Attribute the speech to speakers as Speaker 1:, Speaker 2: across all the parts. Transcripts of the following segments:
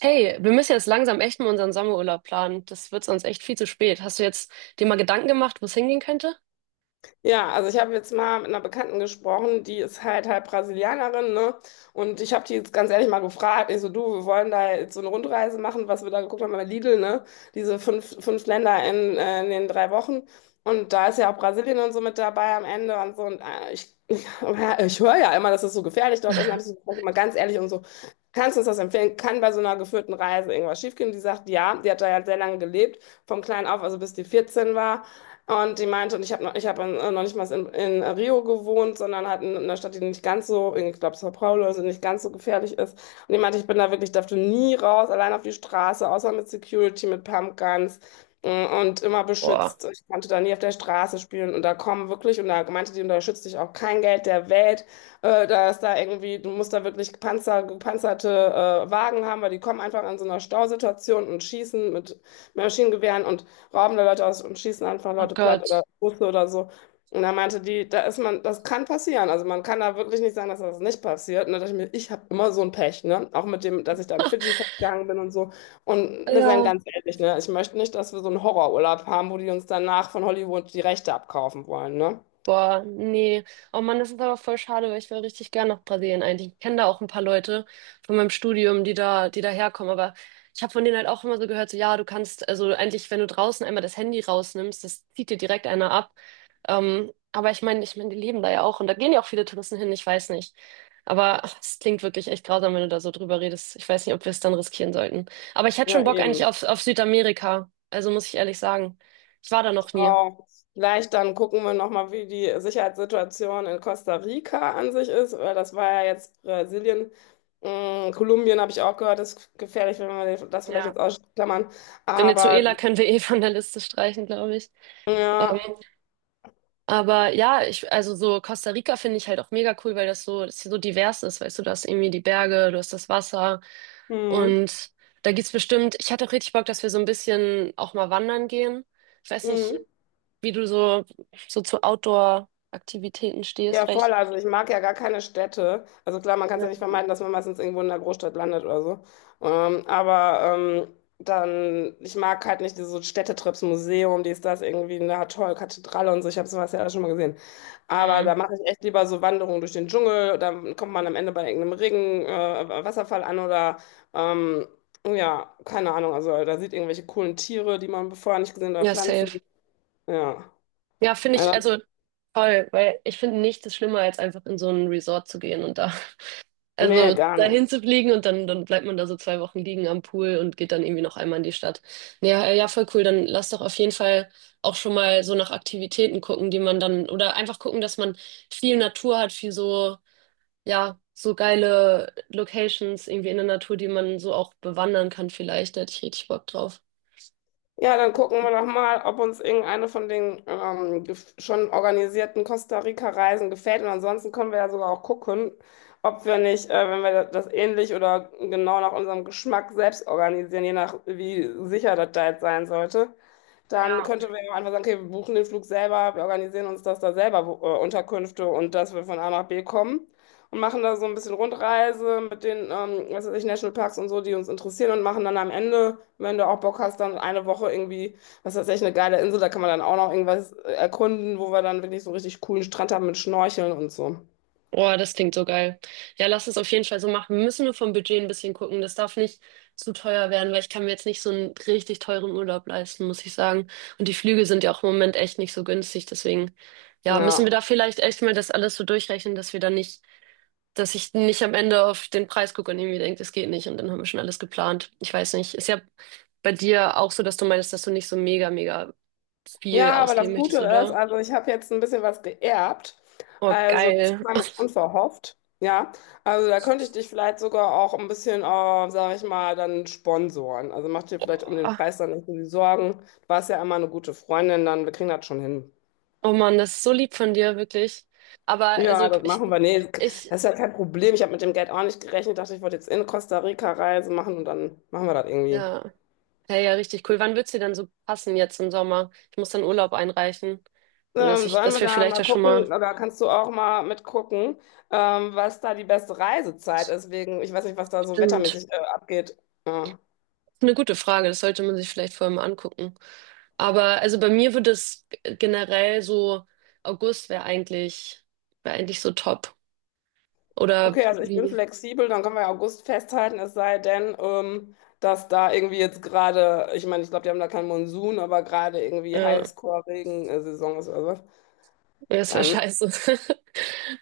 Speaker 1: Hey, wir müssen jetzt langsam echt mal unseren Sommerurlaub planen. Das wird sonst echt viel zu spät. Hast du jetzt dir mal Gedanken gemacht, wo es hingehen könnte?
Speaker 2: Ja, also ich habe jetzt mal mit einer Bekannten gesprochen, die ist halt halb Brasilianerin, ne? Und ich habe die jetzt ganz ehrlich mal gefragt, ich so, du, wir wollen da jetzt so eine Rundreise machen, was wir da geguckt haben bei Lidl, ne? Diese fünf Länder in den 3 Wochen. Und da ist ja auch Brasilien und so mit dabei am Ende und so. Und ich, ich höre ja immer, dass es so gefährlich dort ist. Und habe ich so gefragt, mal ganz ehrlich und so, kannst du uns das empfehlen? Kann bei so einer geführten Reise irgendwas schiefgehen? Die sagt, ja, die hat da ja sehr lange gelebt, vom Kleinen auf, also bis die 14 war. Und die meinte, und ich habe noch nicht mal in Rio gewohnt, sondern halt in einer Stadt, die nicht ganz so, ich glaube, Sao Paulo, also nicht ganz so gefährlich ist. Und die meinte, ich bin da wirklich, durfte nie raus, allein auf die Straße, außer mit Security, mit Pumpguns und immer
Speaker 1: Boah.
Speaker 2: beschützt. Ich konnte da nie auf der Straße spielen und da kommen wirklich, und da meinte die, und da schützt dich auch kein Geld der Welt. Da ist da irgendwie, du musst da wirklich gepanzerte Wagen haben, weil die kommen einfach in so einer Stausituation und schießen mit Maschinengewehren und rauben da Leute aus und schießen einfach
Speaker 1: Oh
Speaker 2: Leute platt oder
Speaker 1: Gott.
Speaker 2: Busse oder so. Und da meinte die, da ist man, das kann passieren. Also man kann da wirklich nicht sagen, dass das nicht passiert. Und da dachte ich mir, ich habe immer so ein Pech, ne? Auch mit dem, dass ich dann Fidschi festgegangen bin und so. Und wir sind
Speaker 1: Ja.
Speaker 2: ganz ehrlich, ne? Ich möchte nicht, dass wir so einen Horrorurlaub haben, wo die uns danach von Hollywood die Rechte abkaufen wollen, ne?
Speaker 1: Boah, nee. Oh Mann, das ist aber voll schade, weil ich wäre richtig gern nach Brasilien eigentlich. Ich kenne da auch ein paar Leute von meinem Studium, die da herkommen. Aber ich habe von denen halt auch immer so gehört, so ja, du kannst, also eigentlich, wenn du draußen einmal das Handy rausnimmst, das zieht dir direkt einer ab. Aber ich meine, die leben da ja auch und da gehen ja auch viele Touristen hin, ich weiß nicht. Aber ach, es klingt wirklich echt grausam, wenn du da so drüber redest. Ich weiß nicht, ob wir es dann riskieren sollten. Aber ich hätte
Speaker 2: Ja,
Speaker 1: schon Bock eigentlich
Speaker 2: eben.
Speaker 1: auf Südamerika. Also muss ich ehrlich sagen. Ich war da noch nie.
Speaker 2: Genau. Vielleicht dann gucken wir nochmal, wie die Sicherheitssituation in Costa Rica an sich ist, weil das war ja jetzt Brasilien. Kolumbien habe ich auch gehört, ist gefährlich, wenn wir das vielleicht
Speaker 1: Ja.
Speaker 2: jetzt ausklammern.
Speaker 1: Venezuela
Speaker 2: Aber
Speaker 1: können wir eh von der Liste streichen, glaube ich. Ähm,
Speaker 2: ja,
Speaker 1: aber ja, ich, also so Costa Rica finde ich halt auch mega cool, weil das so, das hier so divers ist, weißt du, du hast irgendwie die Berge, du hast das Wasser
Speaker 2: mhm.
Speaker 1: und da gibt's bestimmt, ich hatte auch richtig Bock, dass wir so ein bisschen auch mal wandern gehen. Ich weiß nicht, wie du so zu Outdoor-Aktivitäten stehst,
Speaker 2: Ja,
Speaker 1: weil ich,
Speaker 2: voll. Also ich mag ja gar keine Städte. Also klar, man kann es ja
Speaker 1: ja,
Speaker 2: nicht vermeiden, dass man meistens irgendwo in der Großstadt landet oder so. Ähm, aber ähm, Ich mag halt nicht diese Städtetrips, Museum, dies, das, irgendwie, na toll, Kathedrale und so. Ich habe sowas ja alles schon mal gesehen. Aber da
Speaker 1: mm,
Speaker 2: mache ich echt lieber so Wanderungen durch den Dschungel. Dann kommt man am Ende bei irgendeinem Regen, Wasserfall an oder ähm, ja, keine Ahnung. Also da sieht irgendwelche coolen Tiere, die man vorher nicht gesehen hat, oder
Speaker 1: ja, safe.
Speaker 2: Pflanzen. Ja.
Speaker 1: Ja, finde ich,
Speaker 2: Also,
Speaker 1: also toll, weil ich finde nichts ist schlimmer, als einfach in so ein Resort zu gehen und da.
Speaker 2: nee,
Speaker 1: Also
Speaker 2: gar nicht.
Speaker 1: dahin zu fliegen und dann, dann bleibt man da so zwei Wochen liegen am Pool und geht dann irgendwie noch einmal in die Stadt. Ja, ja, voll cool. Dann lass doch auf jeden Fall auch schon mal so nach Aktivitäten gucken, die man dann, oder einfach gucken, dass man viel Natur hat, viel so, ja, so geile Locations irgendwie in der Natur, die man so auch bewandern kann vielleicht. Da hätte ich richtig Bock drauf.
Speaker 2: Ja, dann gucken wir doch mal, ob uns irgendeine von den schon organisierten Costa Rica-Reisen gefällt. Und ansonsten können wir ja sogar auch gucken, ob wir nicht, wenn wir das ähnlich oder genau nach unserem Geschmack selbst organisieren, je nach wie sicher das da jetzt sein sollte, dann könnten wir ja einfach sagen, okay, wir buchen den Flug selber, wir organisieren uns das da selber, wo, Unterkünfte, und dass wir von A nach B kommen und machen da so ein bisschen Rundreise mit den, was weiß ich, Nationalparks und so, die uns interessieren, und machen dann am Ende, wenn du auch Bock hast, dann eine Woche irgendwie, was weiß ich, eine geile Insel, da kann man dann auch noch irgendwas erkunden, wo wir dann wirklich so einen richtig coolen Strand haben mit Schnorcheln und so.
Speaker 1: Boah, das klingt so geil. Ja, lass es auf jeden Fall so machen. Wir müssen nur vom Budget ein bisschen gucken. Das darf nicht zu teuer werden, weil ich kann mir jetzt nicht so einen richtig teuren Urlaub leisten, muss ich sagen. Und die Flüge sind ja auch im Moment echt nicht so günstig. Deswegen, ja, müssen wir
Speaker 2: Ja.
Speaker 1: da vielleicht echt mal das alles so durchrechnen, dass wir da nicht, dass ich nicht am Ende auf den Preis gucke und irgendwie denke, das geht nicht. Und dann haben wir schon alles geplant. Ich weiß nicht. Ist ja bei dir auch so, dass du meinst, dass du nicht so mega, mega viel
Speaker 2: Ja, aber
Speaker 1: ausgeben
Speaker 2: das Gute
Speaker 1: möchtest,
Speaker 2: ist,
Speaker 1: oder?
Speaker 2: also ich habe jetzt ein bisschen was geerbt.
Speaker 1: Oh,
Speaker 2: Also das
Speaker 1: geil.
Speaker 2: kam jetzt unverhofft. Ja, also da könnte ich dich vielleicht sogar auch ein bisschen, sage ich mal, dann sponsoren. Also mach dir vielleicht um den Preis dann nicht so die Sorgen. Du warst ja immer eine gute Freundin, dann wir kriegen das schon hin.
Speaker 1: Oh Mann, das ist so lieb von dir, wirklich. Aber also
Speaker 2: Ja, das
Speaker 1: ich,
Speaker 2: machen wir. Nee,
Speaker 1: ich,
Speaker 2: das ist ja kein Problem. Ich habe mit dem Geld auch nicht gerechnet. Dachte, ich wollte jetzt in Costa Rica Reise machen und dann machen wir das irgendwie.
Speaker 1: ja, hey, ja, richtig cool. Wann wird's dir denn so passen jetzt im Sommer? Ich muss dann Urlaub einreichen. Nur dass ich,
Speaker 2: Sollen
Speaker 1: dass
Speaker 2: wir
Speaker 1: wir
Speaker 2: da
Speaker 1: vielleicht
Speaker 2: mal
Speaker 1: da schon
Speaker 2: gucken,
Speaker 1: mal.
Speaker 2: oder kannst du auch mal mitgucken, was da die beste Reisezeit ist, wegen, ich weiß nicht, was da so
Speaker 1: Stimmt.
Speaker 2: wettermäßig abgeht. Ja.
Speaker 1: Eine gute Frage, das sollte man sich vielleicht vorher mal angucken. Aber also bei mir würde es generell so, August wäre eigentlich so top. Oder
Speaker 2: Okay, also ich bin
Speaker 1: wie?
Speaker 2: flexibel, dann können wir ja August festhalten, es sei denn, dass da irgendwie jetzt gerade, ich meine, ich glaube, die haben da keinen Monsun, aber gerade irgendwie
Speaker 1: Ja,
Speaker 2: Highscore-Regensaison ist oder was.
Speaker 1: das wäre
Speaker 2: Dann,
Speaker 1: scheiße.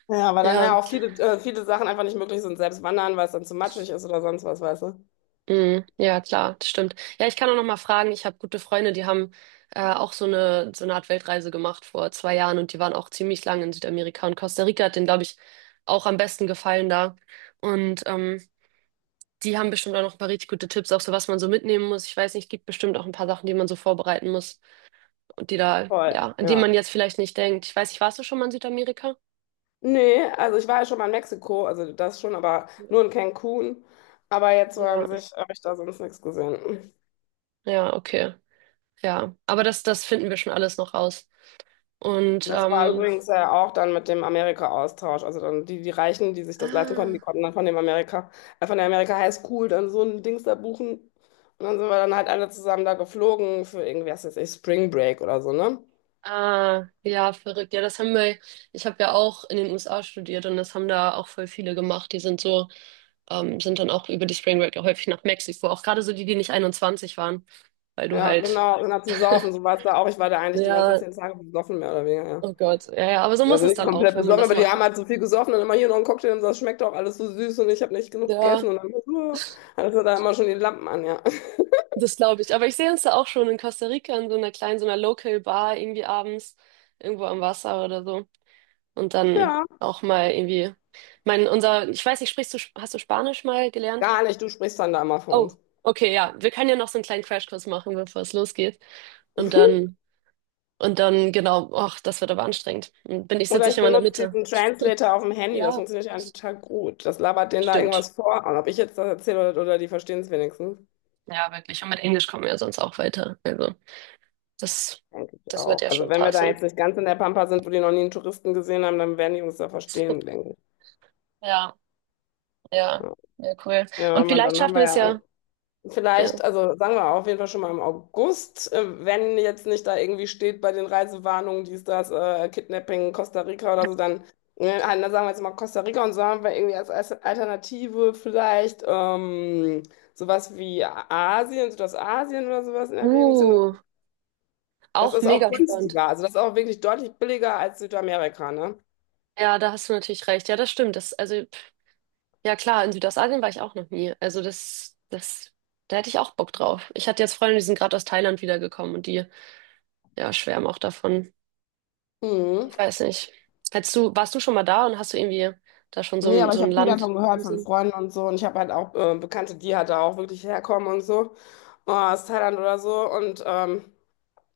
Speaker 2: ja, weil dann
Speaker 1: Ja.
Speaker 2: ja auch viele, viele Sachen einfach nicht möglich sind, selbst wandern, weil es dann zu matschig ist oder sonst was, weißt du?
Speaker 1: Mhm. Ja, klar, das stimmt. Ja, ich kann auch noch mal fragen. Ich habe gute Freunde, die haben auch so eine Art Weltreise gemacht vor zwei Jahren und die waren auch ziemlich lange in Südamerika und Costa Rica hat denen, glaube ich, auch am besten gefallen da. Und die haben bestimmt auch noch ein paar richtig gute Tipps, auch so was man so mitnehmen muss. Ich weiß nicht, gibt bestimmt auch ein paar Sachen, die man so vorbereiten muss und die da, ja,
Speaker 2: Voll,
Speaker 1: an die
Speaker 2: ja.
Speaker 1: man jetzt vielleicht nicht denkt. Ich weiß nicht, warst du schon mal in Südamerika?
Speaker 2: Nee, also ich war ja schon mal in Mexiko, also das schon, aber nur in Cancun. Aber jetzt so an
Speaker 1: Ja,
Speaker 2: sich habe ich da sonst nichts gesehen.
Speaker 1: ja, okay. Ja, aber das, das finden wir schon alles noch raus. Und
Speaker 2: Das war übrigens ja auch dann mit dem Amerika-Austausch. Also dann die, die Reichen, die sich das leisten konnten, die
Speaker 1: ah.
Speaker 2: konnten dann von dem Amerika, von der Amerika High School dann so ein Dings da buchen. Und dann sind wir dann halt alle zusammen da geflogen für irgendwie, was weiß ich, Spring Break oder so, ne?
Speaker 1: Ah, ja, verrückt. Ja, das haben wir, ich habe ja auch in den USA studiert und das haben da auch voll viele gemacht. Die sind so, sind dann auch über die Spring Break auch häufig nach Mexiko, auch gerade so die, die nicht 21 waren, weil du
Speaker 2: Ja,
Speaker 1: halt,
Speaker 2: genau, genau zum Saufen, so war es da auch. Ich war da eigentlich die ganzen
Speaker 1: ja,
Speaker 2: 10 Tage besoffen, mehr oder weniger,
Speaker 1: oh
Speaker 2: ja.
Speaker 1: Gott, ja, ja, aber so muss
Speaker 2: Also
Speaker 1: es
Speaker 2: nicht
Speaker 1: dann auch,
Speaker 2: komplett
Speaker 1: wenn man
Speaker 2: besoffen,
Speaker 1: das
Speaker 2: aber die
Speaker 1: macht.
Speaker 2: haben halt so viel gesoffen und immer hier noch einen Cocktail und so, das schmeckt auch alles so süß und ich habe nicht genug
Speaker 1: Ja,
Speaker 2: gegessen und dann hatte da immer schon die Lampen an, ja.
Speaker 1: das glaube ich. Aber ich sehe uns da auch schon in Costa Rica in so einer kleinen, so einer Local Bar irgendwie abends, irgendwo am Wasser oder so. Und dann
Speaker 2: Ja,
Speaker 1: auch mal irgendwie, mein, unser, ich weiß nicht, sprichst du, hast du Spanisch mal gelernt?
Speaker 2: gar nicht, du sprichst dann da immer von
Speaker 1: Oh,
Speaker 2: uns.
Speaker 1: okay, ja. Wir können ja noch so einen kleinen Crashkurs machen, bevor es losgeht. Und dann, und dann, genau, ach, das wird aber anstrengend. Und bin ich,
Speaker 2: Oder
Speaker 1: sitze
Speaker 2: ich
Speaker 1: ich immer in der
Speaker 2: benutze
Speaker 1: Mitte.
Speaker 2: diesen Translator auf dem Handy, das
Speaker 1: Ja,
Speaker 2: funktioniert ja eigentlich total gut. Das labert denen da
Speaker 1: stimmt.
Speaker 2: irgendwas vor und ob ich jetzt das erzähle oder, die verstehen es wenigstens.
Speaker 1: Ja, wirklich. Und mit Englisch kommen wir ja sonst auch weiter. Also, das,
Speaker 2: Denke ich
Speaker 1: das wird
Speaker 2: auch.
Speaker 1: ja
Speaker 2: Also
Speaker 1: schon
Speaker 2: wenn wir da
Speaker 1: passen.
Speaker 2: jetzt nicht ganz in der Pampa sind, wo die noch nie einen Touristen gesehen haben, dann werden die uns da verstehen, denke ich.
Speaker 1: Ja, ja, ja, cool.
Speaker 2: Ja,
Speaker 1: Und
Speaker 2: man,
Speaker 1: vielleicht
Speaker 2: dann haben
Speaker 1: schaffen wir
Speaker 2: wir
Speaker 1: es
Speaker 2: ja
Speaker 1: ja. Ja.
Speaker 2: vielleicht, also sagen wir auf jeden Fall schon mal im August, wenn jetzt nicht da irgendwie steht bei den Reisewarnungen, dies, das, Kidnapping, Costa Rica oder so, dann sagen wir jetzt mal Costa Rica, und so haben wir irgendwie als Alternative vielleicht sowas wie Asien, Südostasien oder sowas in Erwägung ziehen.
Speaker 1: Uh,
Speaker 2: Das
Speaker 1: auch
Speaker 2: ist auch
Speaker 1: mega spannend.
Speaker 2: günstiger, also das ist auch wirklich deutlich billiger als Südamerika, ne?
Speaker 1: Ja, da hast du natürlich recht. Ja, das stimmt. Das, also ja klar, in Südostasien war ich auch noch nie. Also das, das, da hätte ich auch Bock drauf. Ich hatte jetzt Freunde, die sind gerade aus Thailand wiedergekommen und die, ja, schwärmen auch davon.
Speaker 2: Mhm.
Speaker 1: Ich weiß nicht. Hättest du, warst du schon mal da und hast du irgendwie da schon so
Speaker 2: Nee,
Speaker 1: ein,
Speaker 2: aber
Speaker 1: so
Speaker 2: ich
Speaker 1: ein
Speaker 2: habe viel
Speaker 1: Land
Speaker 2: davon gehört
Speaker 1: im
Speaker 2: von
Speaker 1: Sinn?
Speaker 2: Freunden und so. Und ich habe halt auch Bekannte, die halt da auch wirklich herkommen und so. Aus Thailand oder so. Und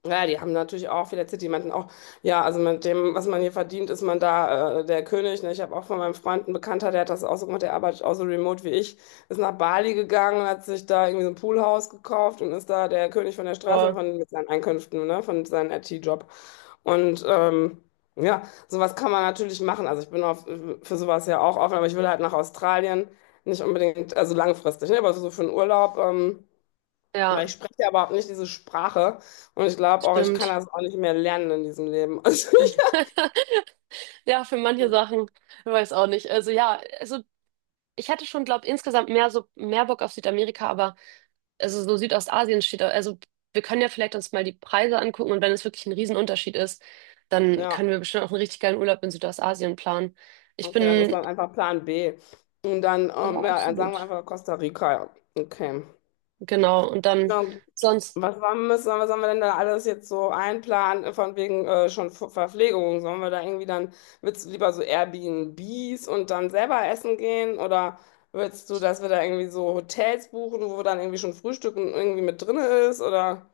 Speaker 2: ja, die haben natürlich auch viele erzählt, die meinten auch, ja, also mit dem, was man hier verdient, ist man da der König. Ne? Ich habe auch von meinem Freund einen Bekannter, der hat das auch so gemacht, der arbeitet auch so remote wie ich, ist nach Bali gegangen, hat sich da irgendwie so ein Poolhaus gekauft und ist da der König von der Straße
Speaker 1: Boah,
Speaker 2: von, mit seinen Einkünften, ne? Von seinem IT-Job. Und ja, sowas kann man natürlich machen. Also ich bin auf, für sowas ja auch offen, aber ich will halt nach Australien, nicht unbedingt, also langfristig, ne? Aber so für einen Urlaub.
Speaker 1: ja,
Speaker 2: Weil ich spreche ja überhaupt nicht diese Sprache, und ich glaube auch, ich kann
Speaker 1: stimmt.
Speaker 2: das auch nicht mehr lernen in diesem Leben. Also,
Speaker 1: Ja, für manche Sachen, ich weiß auch nicht. Also ja, also ich hätte schon, glaube insgesamt mehr Bock auf Südamerika, aber also so Südostasien steht, also wir können ja vielleicht uns mal die Preise angucken und wenn es wirklich ein Riesenunterschied ist, dann
Speaker 2: ja,
Speaker 1: können wir bestimmt auch einen richtig geilen Urlaub in Südostasien planen. Ich
Speaker 2: okay, das ist
Speaker 1: bin,
Speaker 2: dann einfach Plan B. Und dann,
Speaker 1: ja,
Speaker 2: ja, dann sagen wir
Speaker 1: absolut.
Speaker 2: einfach Costa Rica. Ja. Okay.
Speaker 1: Genau. Und dann
Speaker 2: Ja, gut.
Speaker 1: sonst,
Speaker 2: Was, war, müssen, was haben wir denn da alles jetzt so einplanen, von wegen schon Verpflegung? Sollen wir da irgendwie dann, willst du lieber so Airbnbs und dann selber essen gehen? Oder willst du, dass wir da irgendwie so Hotels buchen, wo dann irgendwie schon Frühstück und irgendwie mit drin ist? Oder,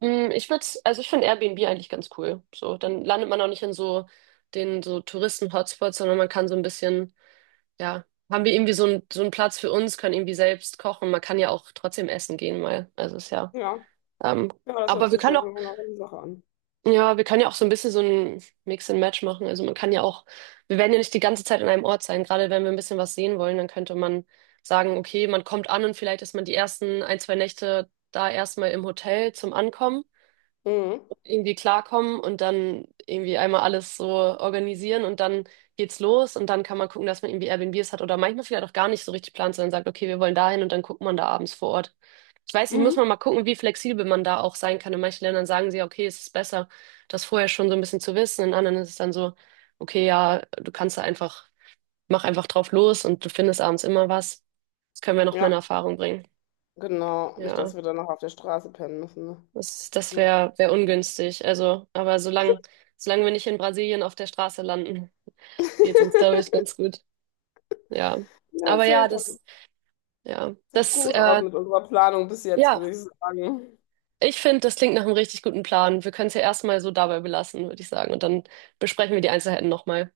Speaker 1: mh, ich würde, also ich finde Airbnb eigentlich ganz cool. So, dann landet man auch nicht in so den so Touristen-Hotspots, sondern man kann so ein bisschen, ja, haben wir irgendwie so, so einen Platz für uns, können irgendwie selbst kochen. Man kann ja auch trotzdem essen gehen mal. Also ist ja,
Speaker 2: ja.
Speaker 1: ähm,
Speaker 2: Ja, das hört
Speaker 1: aber wir
Speaker 2: sich
Speaker 1: können
Speaker 2: schon
Speaker 1: auch.
Speaker 2: nach einer Sache an.
Speaker 1: Ja, wir können ja auch so ein bisschen so ein Mix and Match machen. Also man kann ja auch, wir werden ja nicht die ganze Zeit an einem Ort sein. Gerade wenn wir ein bisschen was sehen wollen, dann könnte man sagen, okay, man kommt an und vielleicht ist man die ersten ein, zwei Nächte da erstmal im Hotel zum Ankommen,
Speaker 2: Mhm.
Speaker 1: irgendwie klarkommen und dann irgendwie einmal alles so organisieren und dann geht's los und dann kann man gucken, dass man irgendwie Airbnbs hat oder manchmal vielleicht auch gar nicht so richtig plant, sondern sagt, okay, wir wollen dahin und dann guckt man da abends vor Ort. Ich weiß nicht, muss
Speaker 2: Mhm.
Speaker 1: man mal gucken, wie flexibel man da auch sein kann. In manchen Ländern sagen sie, okay, es ist besser, das vorher schon so ein bisschen zu wissen. In anderen ist es dann so, okay, ja, du kannst da einfach, mach einfach drauf los und du findest abends immer was. Das können wir noch mal in
Speaker 2: Ja,
Speaker 1: Erfahrung bringen.
Speaker 2: genau. Nicht, dass
Speaker 1: Ja.
Speaker 2: wir dann noch auf der Straße pennen müssen. Ne?
Speaker 1: Das, das
Speaker 2: Ja.
Speaker 1: wäre wär ungünstig. Also, aber solange, solange wir nicht in Brasilien auf der Straße landen, geht's uns, glaube ich, ganz gut. Ja.
Speaker 2: Ja,
Speaker 1: Aber ja,
Speaker 2: safe. Dann
Speaker 1: das, ja,
Speaker 2: sieht
Speaker 1: das,
Speaker 2: gut aus mit unserer Planung bis jetzt, würde
Speaker 1: ja,
Speaker 2: ich sagen.
Speaker 1: ich finde, das klingt nach einem richtig guten Plan. Wir können es ja erstmal so dabei belassen, würde ich sagen. Und dann besprechen wir die Einzelheiten nochmal.